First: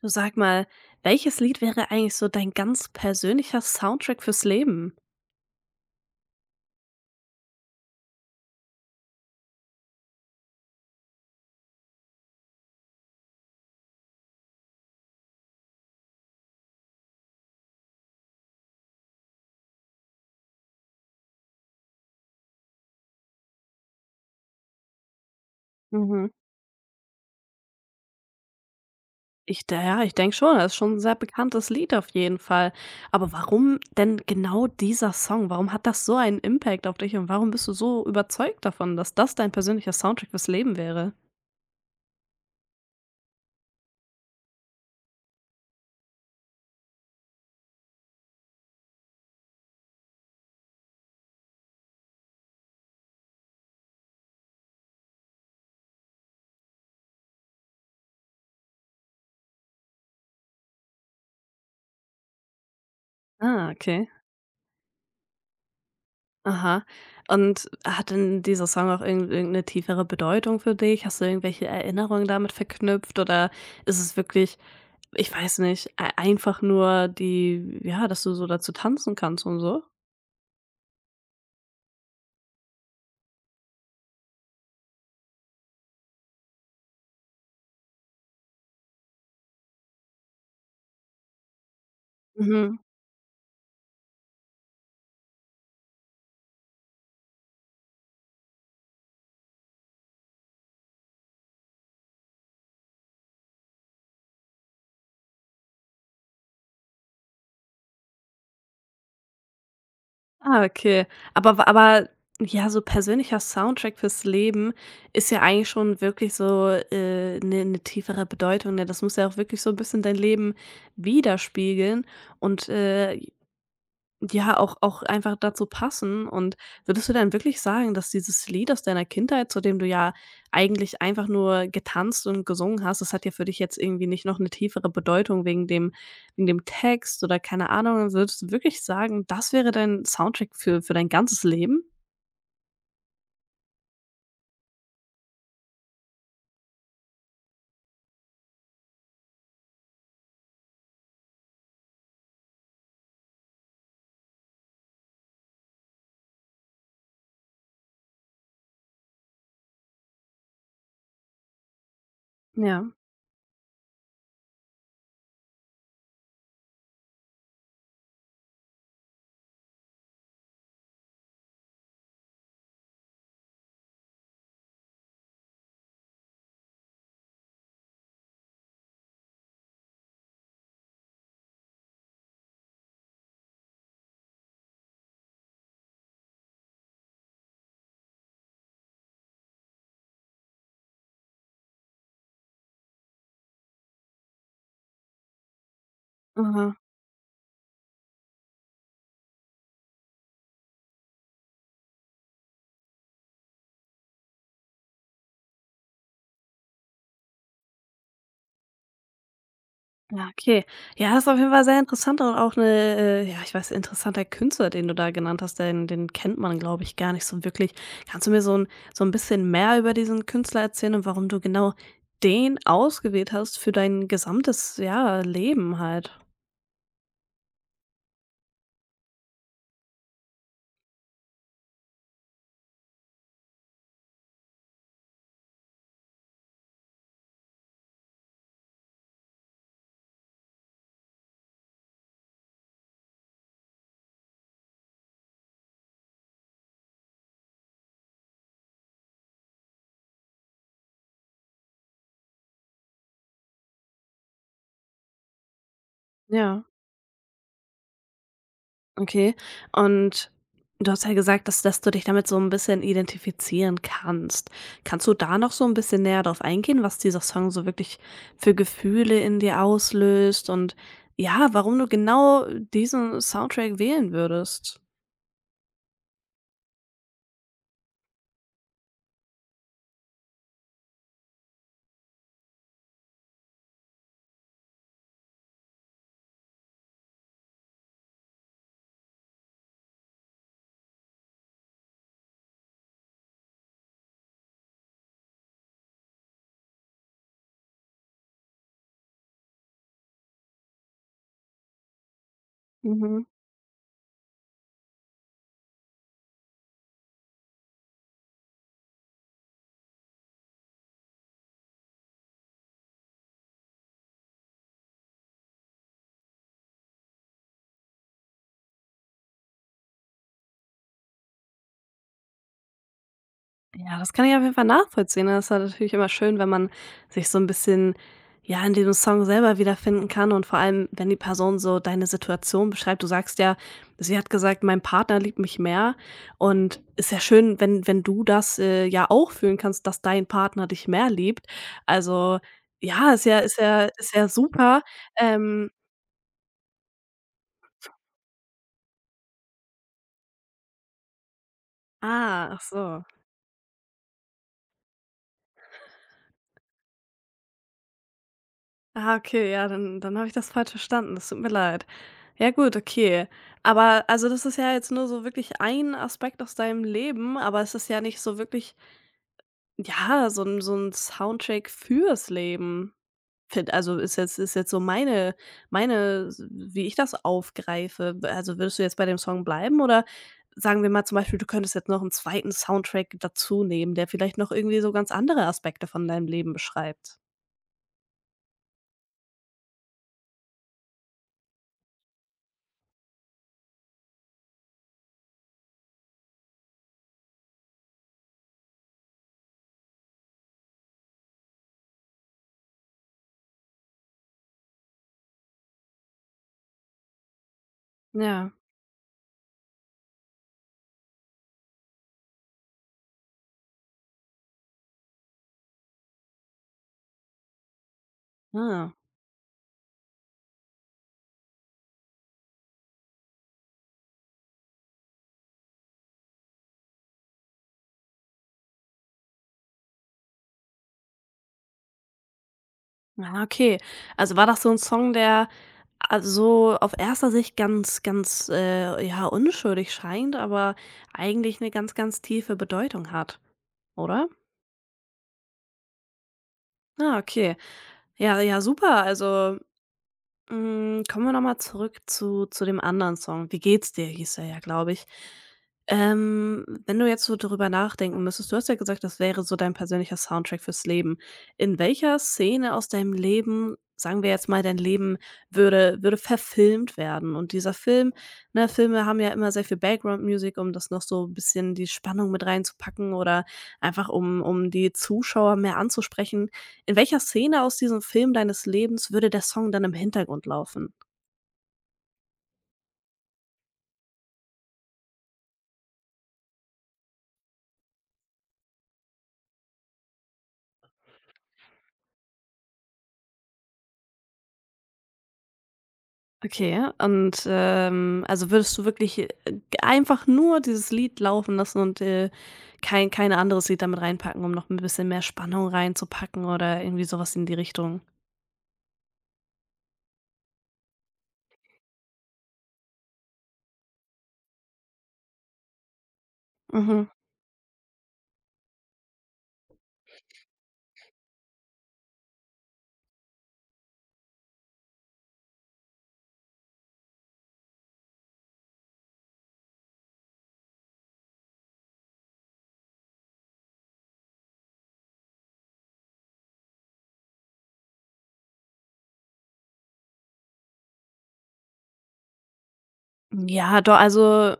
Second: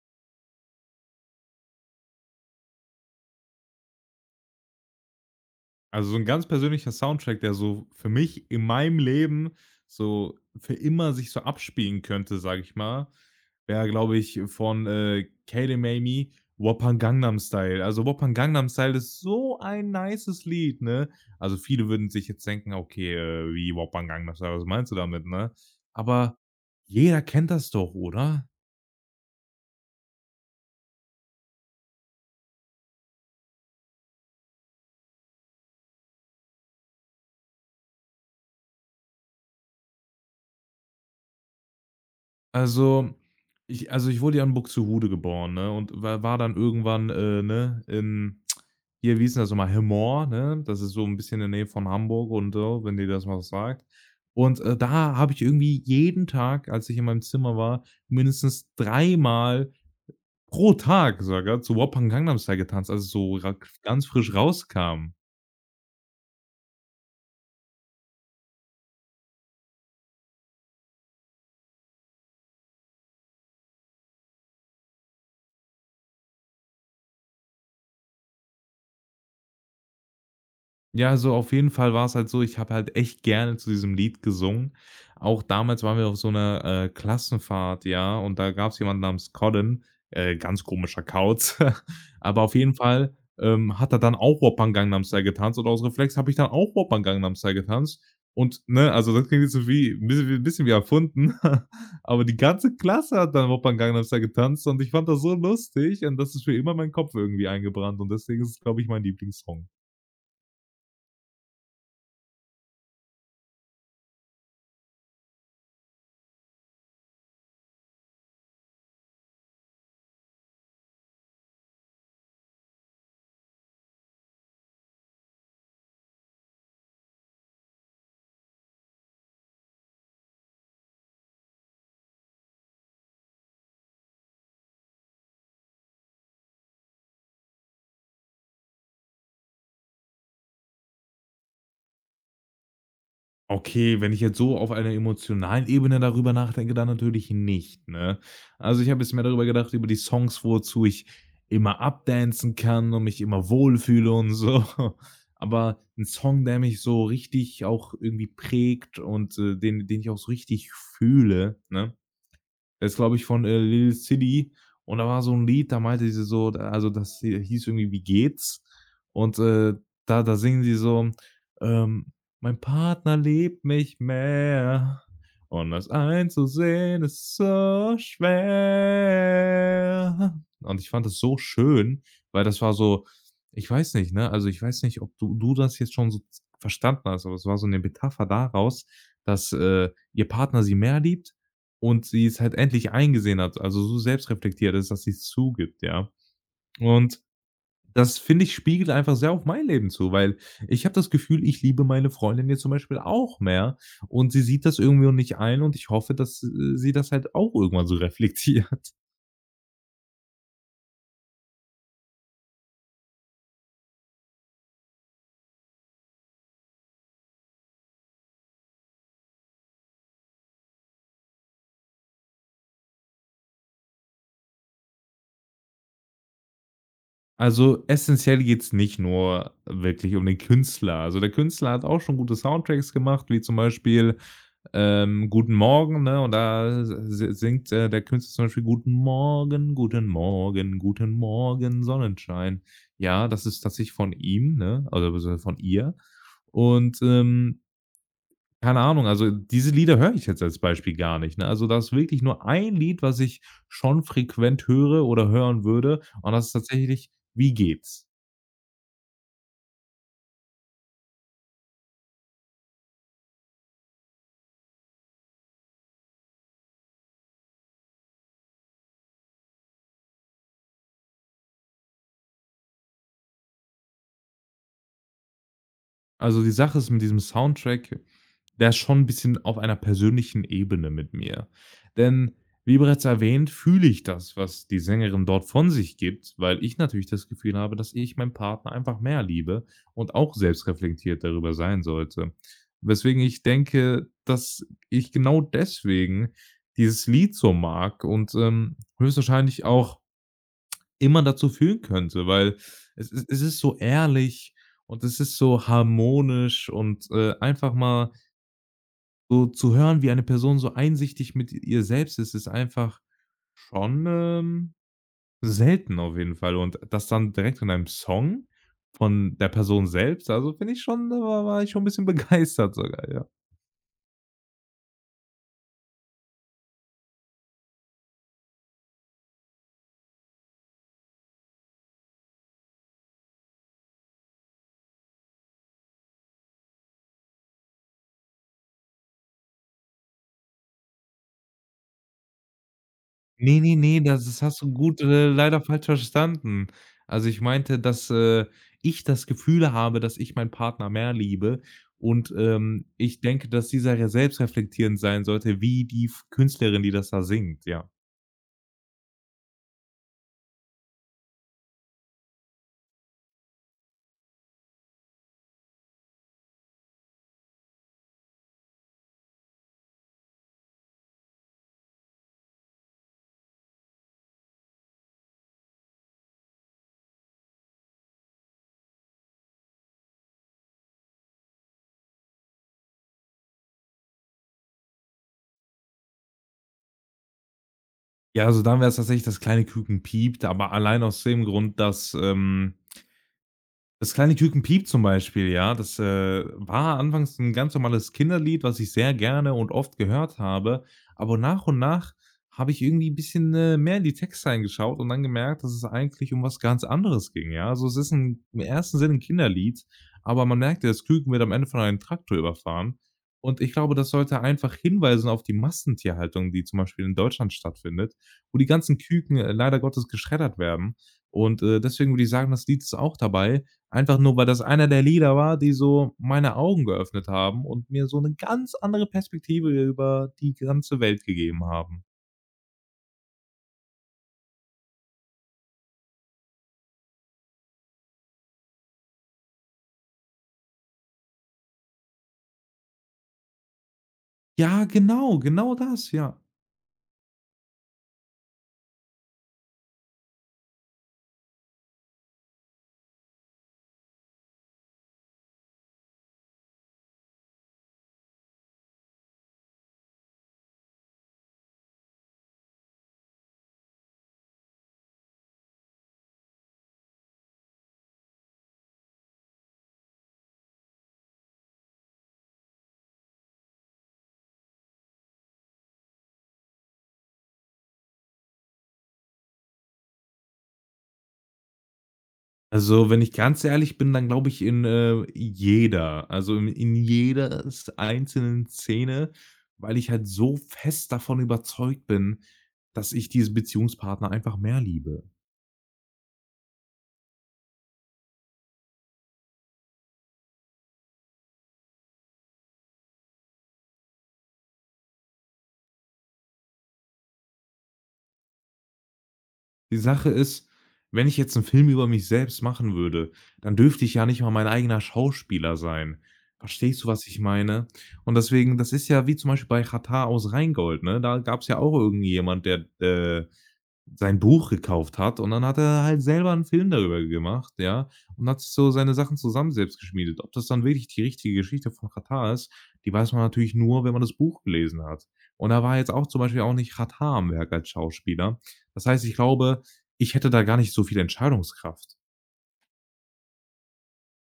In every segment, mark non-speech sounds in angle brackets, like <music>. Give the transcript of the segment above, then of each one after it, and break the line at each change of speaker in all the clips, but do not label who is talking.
Du, sag mal, welches Lied wäre eigentlich so dein ganz persönlicher Soundtrack fürs Leben?
Also, so ein ganz persönlicher Soundtrack, der so für mich in meinem Leben so für immer sich so abspielen könnte, sage ich mal, wäre, glaube ich, von K-Demami „Wuppan Gangnam Style“. Also, „Wuppan Gangnam Style“ ist so ein nices Lied, ne? Also, viele würden sich jetzt denken: „Okay, wie Wuppan Gangnam Style, was meinst du damit“, ne?
Mhm.
Aber jeder kennt das doch, oder?
Ich, da Ja, ich denke schon, das ist schon ein sehr bekanntes Lied auf jeden Fall. Aber warum denn genau dieser Song? Warum hat das so einen Impact auf dich und warum bist du so überzeugt davon, dass das dein persönlicher Soundtrack fürs Leben wäre?
Also, also, ich wurde ja in Buxtehude geboren, ne, und war dann irgendwann, ne, in hier, wie hieß denn das noch mal, Hemmoor, ne? Das ist so ein bisschen in der Nähe von Hamburg und so, wenn dir das mal was sagt. Und, da habe ich irgendwie jeden Tag, als ich in meinem Zimmer war, mindestens dreimal pro Tag sogar zu Whoppan Gangnam Style getanzt, also so ra
Ah,
ganz
okay.
frisch rauskam.
Aha. Und hat denn dieser Song auch irgend 'ne tiefere Bedeutung für dich? Hast du irgendwelche Erinnerungen damit verknüpft oder ist es wirklich, ich weiß nicht, ei einfach nur die, ja, dass du so dazu tanzen kannst und so?
Ja, also auf jeden Fall war's halt so, ich habe halt echt gerne zu diesem Lied gesungen. Auch damals waren wir auf so einer Klassenfahrt, ja, und da gab's jemanden namens Colin, ganz komischer Kauz. <laughs> Aber auf jeden
Mhm.
Fall, hat er dann auch Opern Gangnam Style getanzt und aus Reflex habe ich dann auch Opern Gangnam Style getanzt und, ne, also das klingt jetzt so wie ein bisschen wie erfunden, <laughs> aber die ganze Klasse hat dann Opern Gangnam Style getanzt und ich fand das so lustig und das ist für immer in meinen Kopf irgendwie eingebrannt und deswegen ist es, glaube ich, mein Lieblingssong.
Ah, okay. Aber ja, so persönlicher Soundtrack fürs Leben ist ja eigentlich schon wirklich so eine, 'ne tiefere Bedeutung, ne? Das muss ja auch wirklich so ein bisschen dein Leben widerspiegeln und, ja, auch einfach dazu passen. Und würdest du dann wirklich sagen, dass dieses Lied aus deiner Kindheit, zu dem du ja eigentlich einfach nur getanzt und gesungen hast, das hat ja für dich jetzt irgendwie nicht noch eine tiefere Bedeutung wegen dem, Text oder keine Ahnung? Würdest du wirklich sagen, das wäre dein Soundtrack für dein ganzes Leben?
Okay, wenn ich jetzt so auf einer emotionalen Ebene darüber nachdenke, dann natürlich nicht, ne? Also, ich habe jetzt mehr darüber gedacht, über die Songs, wozu ich immer updancen kann und mich immer wohlfühle und so. <laughs> Aber ein Song, der mich so richtig auch irgendwie prägt und, den ich auch so richtig fühle, ne?
Ja,
Der ist, glaube ich, von Lil City und da war so ein Lied, da meinte sie so da also, das hi hieß irgendwie „Wie geht's?“ Und, da singen sie so, ähm: „Mein Partner liebt mich mehr und das einzusehen ist so schwer.“ Und ich fand das so schön, weil das war so ich weiß nicht, ne? Also, ich weiß nicht, ob du das jetzt schon so verstanden hast, aber es war so eine Metapher daraus, dass, ihr Partner sie mehr liebt und sie es halt endlich eingesehen hat, also so selbstreflektiert ist, dass sie es zugibt, ja.
aha.
Und das, finde ich, spiegelt einfach sehr auf mein Leben zu, weil ich habe das Gefühl, ich liebe meine Freundin jetzt zum Beispiel auch mehr und sie sieht das irgendwie noch nicht ein und ich hoffe, dass, sie das halt auch irgendwann so reflektiert.
Ja, okay. Ja, das ist auf jeden Fall sehr interessant und auch eine, ja, ich weiß, interessanter Künstler, den du da genannt hast, den kennt man, glaube ich, gar nicht so wirklich. Kannst du mir so ein bisschen mehr über diesen Künstler erzählen und warum du genau den ausgewählt hast für dein gesamtes, ja, Leben halt?
Also, essenziell geht's nicht nur wirklich um den Künstler. Also, der Künstler hat auch schon gute Soundtracks gemacht, wie zum Beispiel, Guten Morgen, ne? Und da s singt, der Künstler zum Beispiel: „Guten Morgen, guten Morgen, guten Morgen, Sonnenschein.“ Ja, das ist tatsächlich von ihm, ne? Also, beziehungsweise von ihr. Und, keine Ahnung, also, diese Lieder höre ich jetzt als Beispiel gar nicht, ne? Also, da ist wirklich nur ein Lied, was ich schon frequent höre oder hören würde, und das ist
Ja.
tatsächlich „Wie geht's?“
Okay. Und du hast ja gesagt, dass du dich damit so ein bisschen identifizieren kannst. Kannst du da noch so ein bisschen näher drauf eingehen, was dieser Song so wirklich für Gefühle in dir auslöst und, ja, warum du genau diesen Soundtrack wählen würdest?
Also, die Sache ist mit diesem Soundtrack, der ist schon ein bisschen auf einer persönlichen Ebene mit mir. Denn wie bereits erwähnt, fühle ich das, was die Sängerin dort von sich gibt, weil ich natürlich das Gefühl habe, dass ich meinen Partner einfach mehr liebe und auch selbstreflektiert darüber sein sollte. Weswegen ich denke, dass ich genau deswegen dieses Lied so mag und, höchstwahrscheinlich auch immer dazu führen könnte, weil es
Mhm.
ist es ist so ehrlich und es ist so harmonisch und, einfach mal so zu hören, wie eine Person so einsichtig mit ihr selbst ist, ist einfach schon, selten auf jeden Fall und das dann direkt in einem Song von der Person selbst, also, finde ich schon da war ich schon ein bisschen <laughs> begeistert sogar, ja.
Ja, das kann ich auf jeden Fall nachvollziehen. Das ist ja natürlich immer schön, wenn man sich so ein bisschen, ja, in diesem Song selber wiederfinden kann und vor allem, wenn die Person so deine Situation beschreibt. Du sagst ja, sie hat gesagt: „Mein Partner liebt mich mehr." Und ist ja schön, wenn du das, ja, auch fühlen kannst, dass dein Partner dich mehr liebt. Also, ja, ist ja ist
Ne, ne,
ja
ne,
ist
das
ja
das hast du
super.
gut, leider
Ähm
falsch verstanden. Also, ich meinte, dass, ich das Gefühl habe, dass ich meinen Partner mehr liebe und,
Ach so.
ich denke, dass sie sehr selbstreflektierend sein sollte, wie die F Künstlerin, die das da singt, ja.
Ah, okay, ja, dann habe ich das falsch verstanden. Das tut mir leid. Ja gut, okay. Aber also das ist ja jetzt nur so wirklich ein Aspekt aus deinem Leben, aber es ist ja nicht so wirklich, ja, so 'n Soundtrack fürs Leben. Find Also, ist jetzt, so meine, wie ich das aufgreife. Also würdest du jetzt bei dem Song bleiben oder, sagen wir mal zum Beispiel, du könntest jetzt noch einen zweiten Soundtrack dazu nehmen, der vielleicht noch irgendwie so ganz andere Aspekte von deinem Leben beschreibt?
Ja, also, dann wär's tatsächlich das kleine Küken piept, aber allein aus dem Grund, dass das kleine Küken piept zum Beispiel, ja, das, war anfangs ein ganz normales Kinderlied, was ich sehr gerne und oft gehört habe, aber nach und nach habe ich irgendwie 'n bisschen, mehr in die Textzeilen geschaut und dann gemerkt, dass es eigentlich um was ganz anderes ging, ja? Also, es ist 'n
Ja.
im ersten Sinne ein Kinderlied, aber man merkt ja, das Küken wird am Ende von einem Traktor überfahren und ich glaube, das sollte einfach hinweisen auf die Massentierhaltung, die zum Beispiel in Deutschland stattfindet, wo die
Ah.
ganzen Küken, leider Gottes geschreddert werden und, deswegen würde ich sagen, das Lied ist auch dabei, einfach nur, weil das einer der Lieder war, die so meine Augen geöffnet haben und mir so 'ne ganz andere Perspektive über die ganze Welt gegeben haben.
Ah, okay. Also war das so ein Song, der, also auf erster Sicht ganz, ganz, ja, unschuldig scheint, aber eigentlich eine ganz, ganz tiefe Bedeutung hat, oder?
Ja, genau, genau das, ja.
Ah, okay. Ja, ja, super. Also, kommen wir noch mal zurück zu dem anderen Song. „Wie geht's dir?" hieß er ja, glaube ich. Wenn du jetzt so darüber nachdenken müsstest, du hast ja gesagt, das wäre so dein persönlicher Soundtrack fürs Leben. In welcher Szene aus deinem Leben, sagen wir jetzt mal, dein Leben würde verfilmt werden? Und dieser Film, ne, Filme haben ja immer sehr viel Background Music, um das noch so 'n bisschen die Spannung mit reinzupacken oder einfach um die Zuschauer mehr anzusprechen. In welcher Szene aus diesem Film deines Lebens würde der Song dann im Hintergrund laufen?
Also, wenn ich ganz ehrlich bin, dann glaube ich in, jeder, also in jeder s einzelnen Szene, weil ich halt so fest davon überzeugt bin, dass ich diesen Beziehungspartner einfach mehr liebe.
Okay, und, also würdest du wirklich, einfach nur dieses Lied laufen lassen und, kein anderes Lied damit reinpacken, um noch ein bisschen mehr Spannung reinzupacken oder irgendwie sowas in die Richtung?
Die Sache ist, wenn ich jetzt einen Film über mich selbst machen würde, dann dürfte ich ja nicht mal mein eigener Schauspieler sein. Verstehst
Mhm.
du, was ich meine? Und deswegen das ist ja wie zum Beispiel bei Xatar aus Rheingold, ne? Da gab es ja auch irgendjemand, der, sein Buch gekauft hat und dann hat er halt selber 'n Film darüber gemacht, ja, und hat sich so seine Sachen zusammen selbst geschmiedet. Ob das dann wirklich die richtige Geschichte von Katar ist, die weiß man natürlich nur, wenn man das Buch gelesen hat. Und da war jetzt auch zum Beispiel auch nicht Katar am Werk als Schauspieler. Das heißt, ich glaube, ich hätte da gar nicht so viel Entscheidungskraft.
Ja, do also,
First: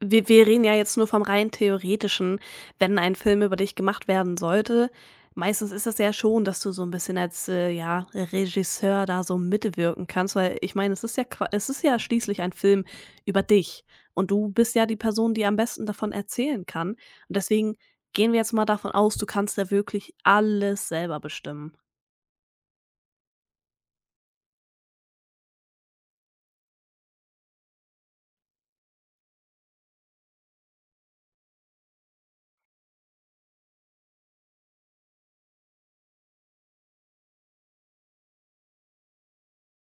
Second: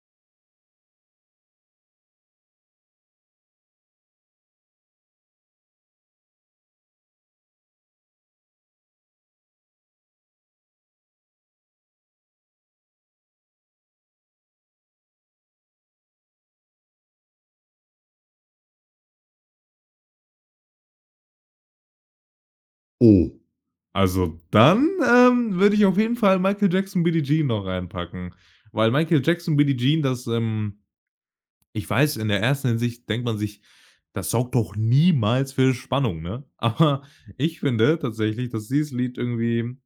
wir reden ja jetzt nur vom rein Theoretischen, wenn ein Film über dich gemacht werden sollte. Meistens ist das ja schon, dass du so ein bisschen als, ja, Regisseur da so mitwirken kannst, weil ich meine, es ist ja, qua es ist ja schließlich ein Film über dich, und du bist ja die Person, die am besten davon erzählen kann. Und deswegen gehen wir jetzt mal davon aus, du kannst ja wirklich alles selber bestimmen.
Oh. Also, dann, würde ich auf jeden Fall Michael Jackson „Billie Jean“ noch reinpacken, weil Michael Jackson „Billie Jean“, das. Ich weiß, in der ersten Hinsicht denkt man sich: „Das sorgt doch niemals für Spannung“, ne? <laughs> Aber ich finde tatsächlich, dass dieses Lied irgendwie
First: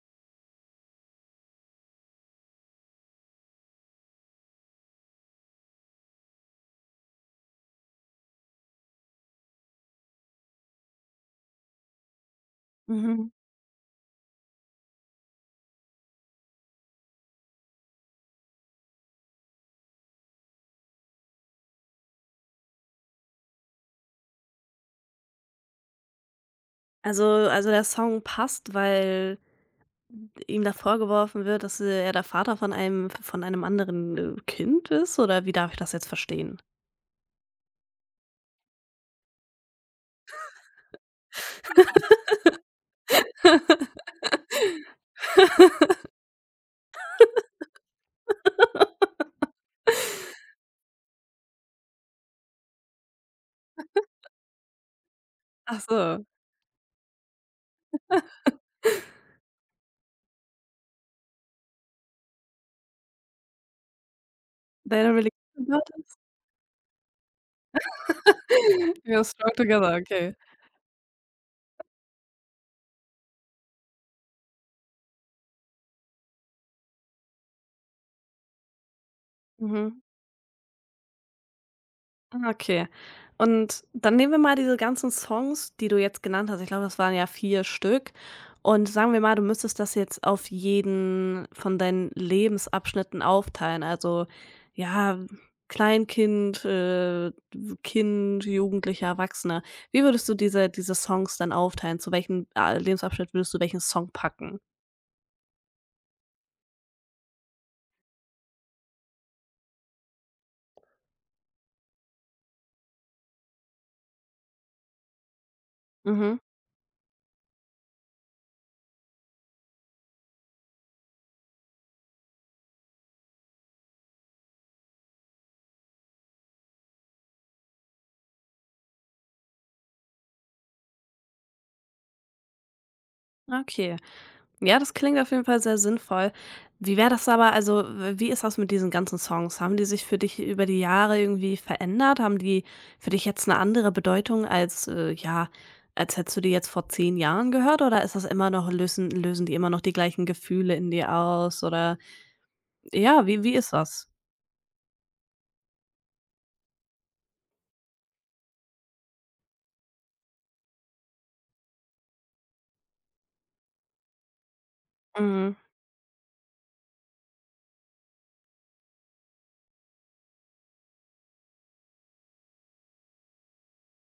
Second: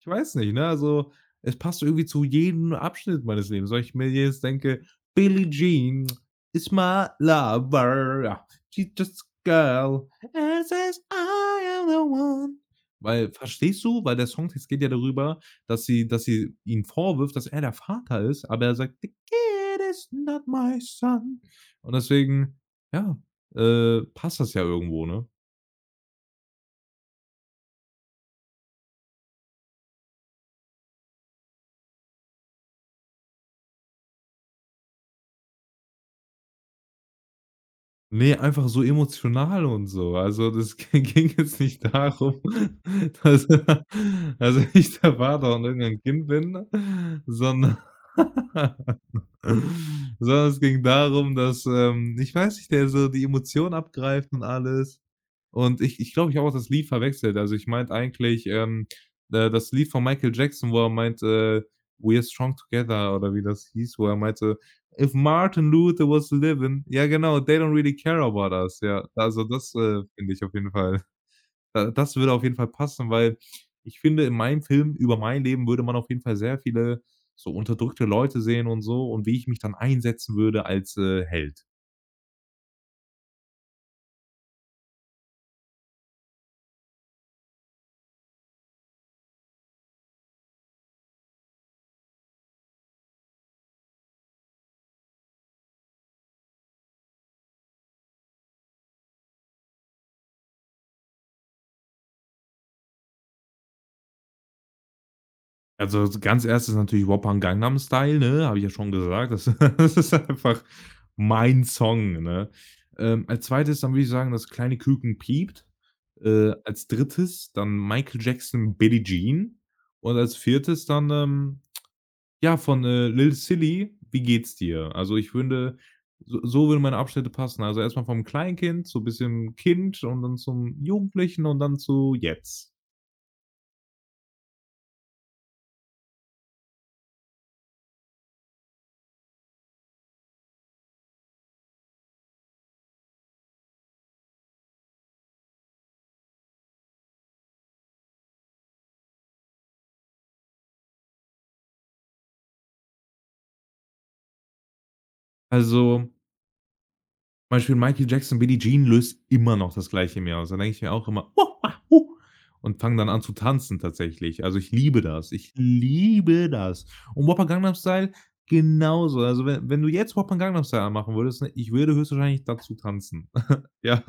ich weiß nicht, ne? Also, es passt irgendwie zu jedem Abschnitt meines Lebens, weil ich mir jetzt denke: „Billie Jean is my lover. Ja, she's just a girl and says I am the one.“
Mhm.
Weil verstehst du? Weil der Songtext geht ja darüber, dass sie ihm vorwirft, dass er der Vater ist, aber er sagt: „The kid is not my son.“ Und deswegen, ja, passt das ja irgendwo, ne?
Also, der Song passt, weil ihm da vorgeworfen wird, dass, er der Vater von einem, anderen, Kind ist, oder wie darf ich das jetzt verstehen?
Ne, einfach so emotional und so. Also, das <laughs> gi ging jetzt nicht darum, <laughs> dass ich der Vater und irgendein Kind bin, sondern <laughs> sondern es ging darum, dass, ich weiß nicht, der so die Emotionen abgreift und alles.
Ach
Und ich
so.
glaube, ich habe auch das Lied verwechselt. Also, ich meinte eigentlich, das Lied von Michael Jackson, wo er meint, „We are strong together“ oder wie das hieß, wo er meinte: „If
Deine Religion
Martin Luther
bedeutet?
was living“ ja genau, „they don't really care about us“,
<laughs>
ja.
We are
Also,
strong
das,
together,
finde
okay.
ich auf jeden Fall. Da das würde auf jeden Fall passen, weil ich finde, in meinem Film über mein Leben würde man auf jeden Fall sehr viele so unterdrückte Leute sehen und so und wie ich mich dann
Mhm.
einsetzen würde als, Held.
Ah, okay. Und dann nehmen wir mal diese ganzen Songs, die du jetzt genannt hast. Ich glaube, das waren ja 4 Stück. Und sagen wir mal, du müsstest das jetzt auf jeden von deinen Lebensabschnitten aufteilen. Also, ja, Kleinkind, Kind, Jugendlicher, Erwachsener. Wie würdest du diese Songs dann aufteilen? Zu welchem, Lebensabschnitt würdest du welchen Song packen?
Also, so ganz erstes natürlich Wuppan Gangnam Style, ne, habe ich ja schon gesagt. Das <laughs> das ist einfach mein Song, ne? Als Zweites dann würde ich sagen, das kleine Küken piept.
Mhm,
Als Drittes dann Michael Jackson „Billie Jean“ und als Viertes dann, ja, von Lil Silly, „Wie geht's dir?“ Also, ich finde, so würden meine Abschnitte passen. Also, erstmal vom Kleinkind, so ein bisschen Kind und dann zum Jugendlichen und dann zu jetzt.
okay. Ja, das klingt auf jeden Fall sehr sinnvoll. Wie wäre das aber, also, w wie ist das mit diesen ganzen Songs? Haben die sich für dich über die Jahre irgendwie verändert? Haben die für dich jetzt eine andere Bedeutung, als, ja, als hättest du die jetzt vor 10 Jahren gehört, oder ist das immer noch lösen lösen die immer noch die gleichen Gefühle in dir aus, oder, ja, wie ist das?
Also, zum Beispiel Michael Jackson „Billie Jean“ löst immer noch das Gleiche in mir aus. Da denke ich mir auch immer: „Oh, ah, hu“ und fange dann an zu tanzen tatsächlich. Also, ich liebe das. Ich
Mhm.
liebe das. Und Whopper Gangnam Style genauso. Also, wenn du jetzt Whopper Gangnam Style machen würdest, ne, ich würde höchstwahrscheinlich dazu tanzen. Ja,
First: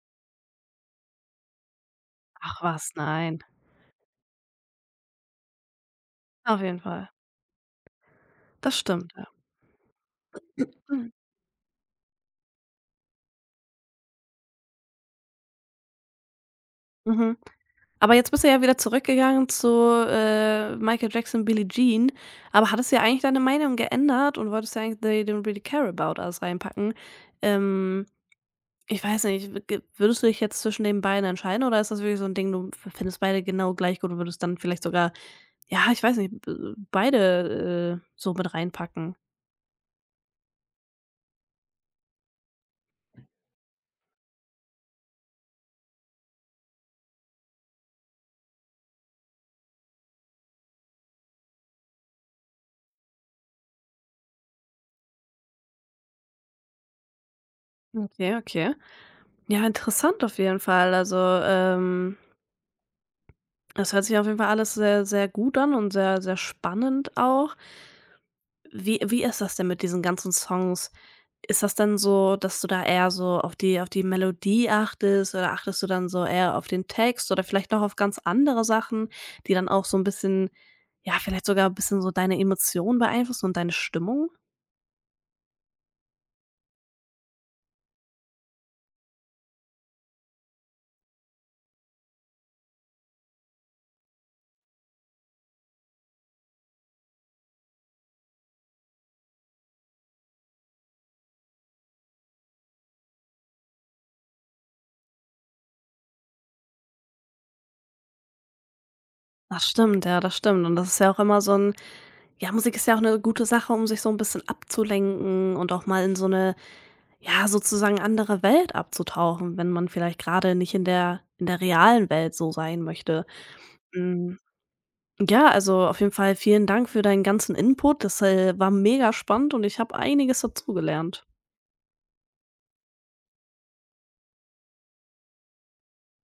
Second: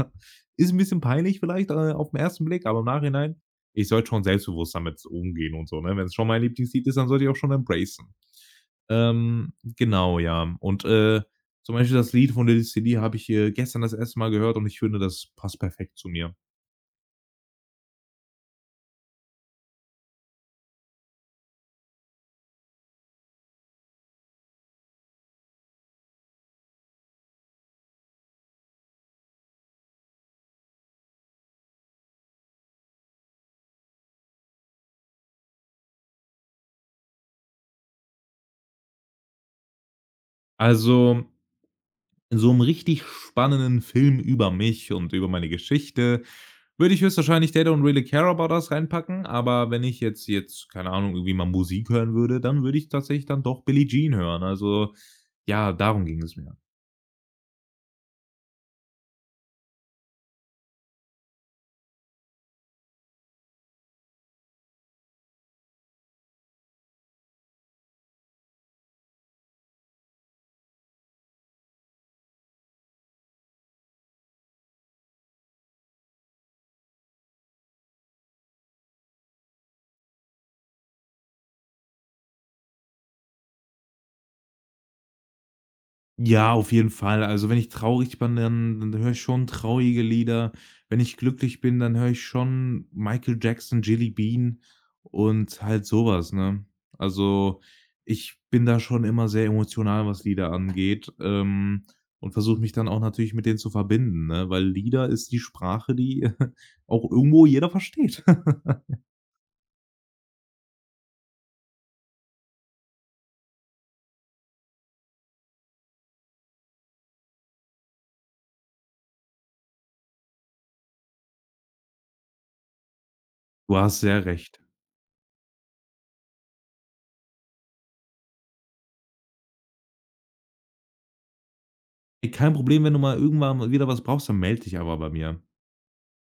ist 'n bisschen peinlich vielleicht, auf 'n ersten
Ach
Blick, aber im
was, nein.
Nachhinein ich sollte schon selbstbewusst damit umgehen und so, ne? Wenn's schon mein
Auf jeden
Lieblingslied ist, dann
Fall.
sollte ich auch schon embracen.
Das stimmt, ja.
Ähm, genau, ja. Und,
Mhm.
zum Beispiel das Lied von Lil City habe ich, gestern das erste Mal gehört und ich finde, das passt perfekt zu mir.
Mhm. Aber jetzt bist du ja wieder zurückgegangen zu, Michael Jackson „Billie Jean", aber hattest ja eigentlich deine Meinung geändert und wolltest ja eigentlich „They Don't Really Care About Us" reinpacken. Ähm, ich weiß nicht, w ge würdest du dich jetzt zwischen den beiden entscheiden, oder ist das wirklich so ein Ding, du f findest beide genau gleich gut und würdest dann vielleicht sogar, ja, ich weiß nicht, b beide, so mit reinpacken?
Also in so einem richtig spannenden Film über mich und über meine Geschichte würde ich höchstwahrscheinlich „They Don't Really Care About Us“ reinpacken, aber wenn ich jetzt, keine Ahnung, irgendwie mal Musik hören würde, dann würde ich tatsächlich dann doch Billie Jean hören. Also, ja, darum ging es mir.
Okay, okay. Ja, interessant auf jeden Fall. Also, das hört sich auf jeden Fall alles sehr, sehr gut an und sehr, sehr spannend auch. Wie ist das denn mit diesen ganzen Songs? Ist das dann so, dass du da eher so auf die Melodie achtest oder achtest du dann so eher auf den Text oder vielleicht noch auf ganz andere Sachen, die dann auch so ein bisschen, ja, vielleicht sogar ein bisschen so deine Emotionen beeinflussen und deine Stimmung?
Ja, auf jeden Fall. Also, wenn ich traurig bin, dann höre ich schon traurige Lieder. Wenn ich glücklich bin, dann höre ich schon Michael Jackson, Jelly Bean und halt sowas, ne? Also, ich bin da schon immer sehr emotional, was Lieder angeht, und versuche mich dann auch natürlich mit denen zu verbinden, ne? Weil Lieder ist die Sprache, die <laughs> auch irgendwo jeder versteht. <laughs>
Das stimmt, ja, das stimmt. Und das ist ja auch immer so ein, ja, Musik ist ja auch eine gute Sache, um sich so ein bisschen abzulenken und auch mal in so eine, ja, sozusagen andere Welt abzutauchen, wenn man vielleicht gerade nicht in der realen Welt so sein möchte.
Du hast sehr
Mm.
recht.
Ja, also auf jeden Fall vielen Dank für deinen ganzen Input. Das, war mega spannend und ich habe einiges dazugelernt.
Ey, kein Problem, wenn du mal irgendwann mal wieder was brauchst, dann melde dich aber bei mir.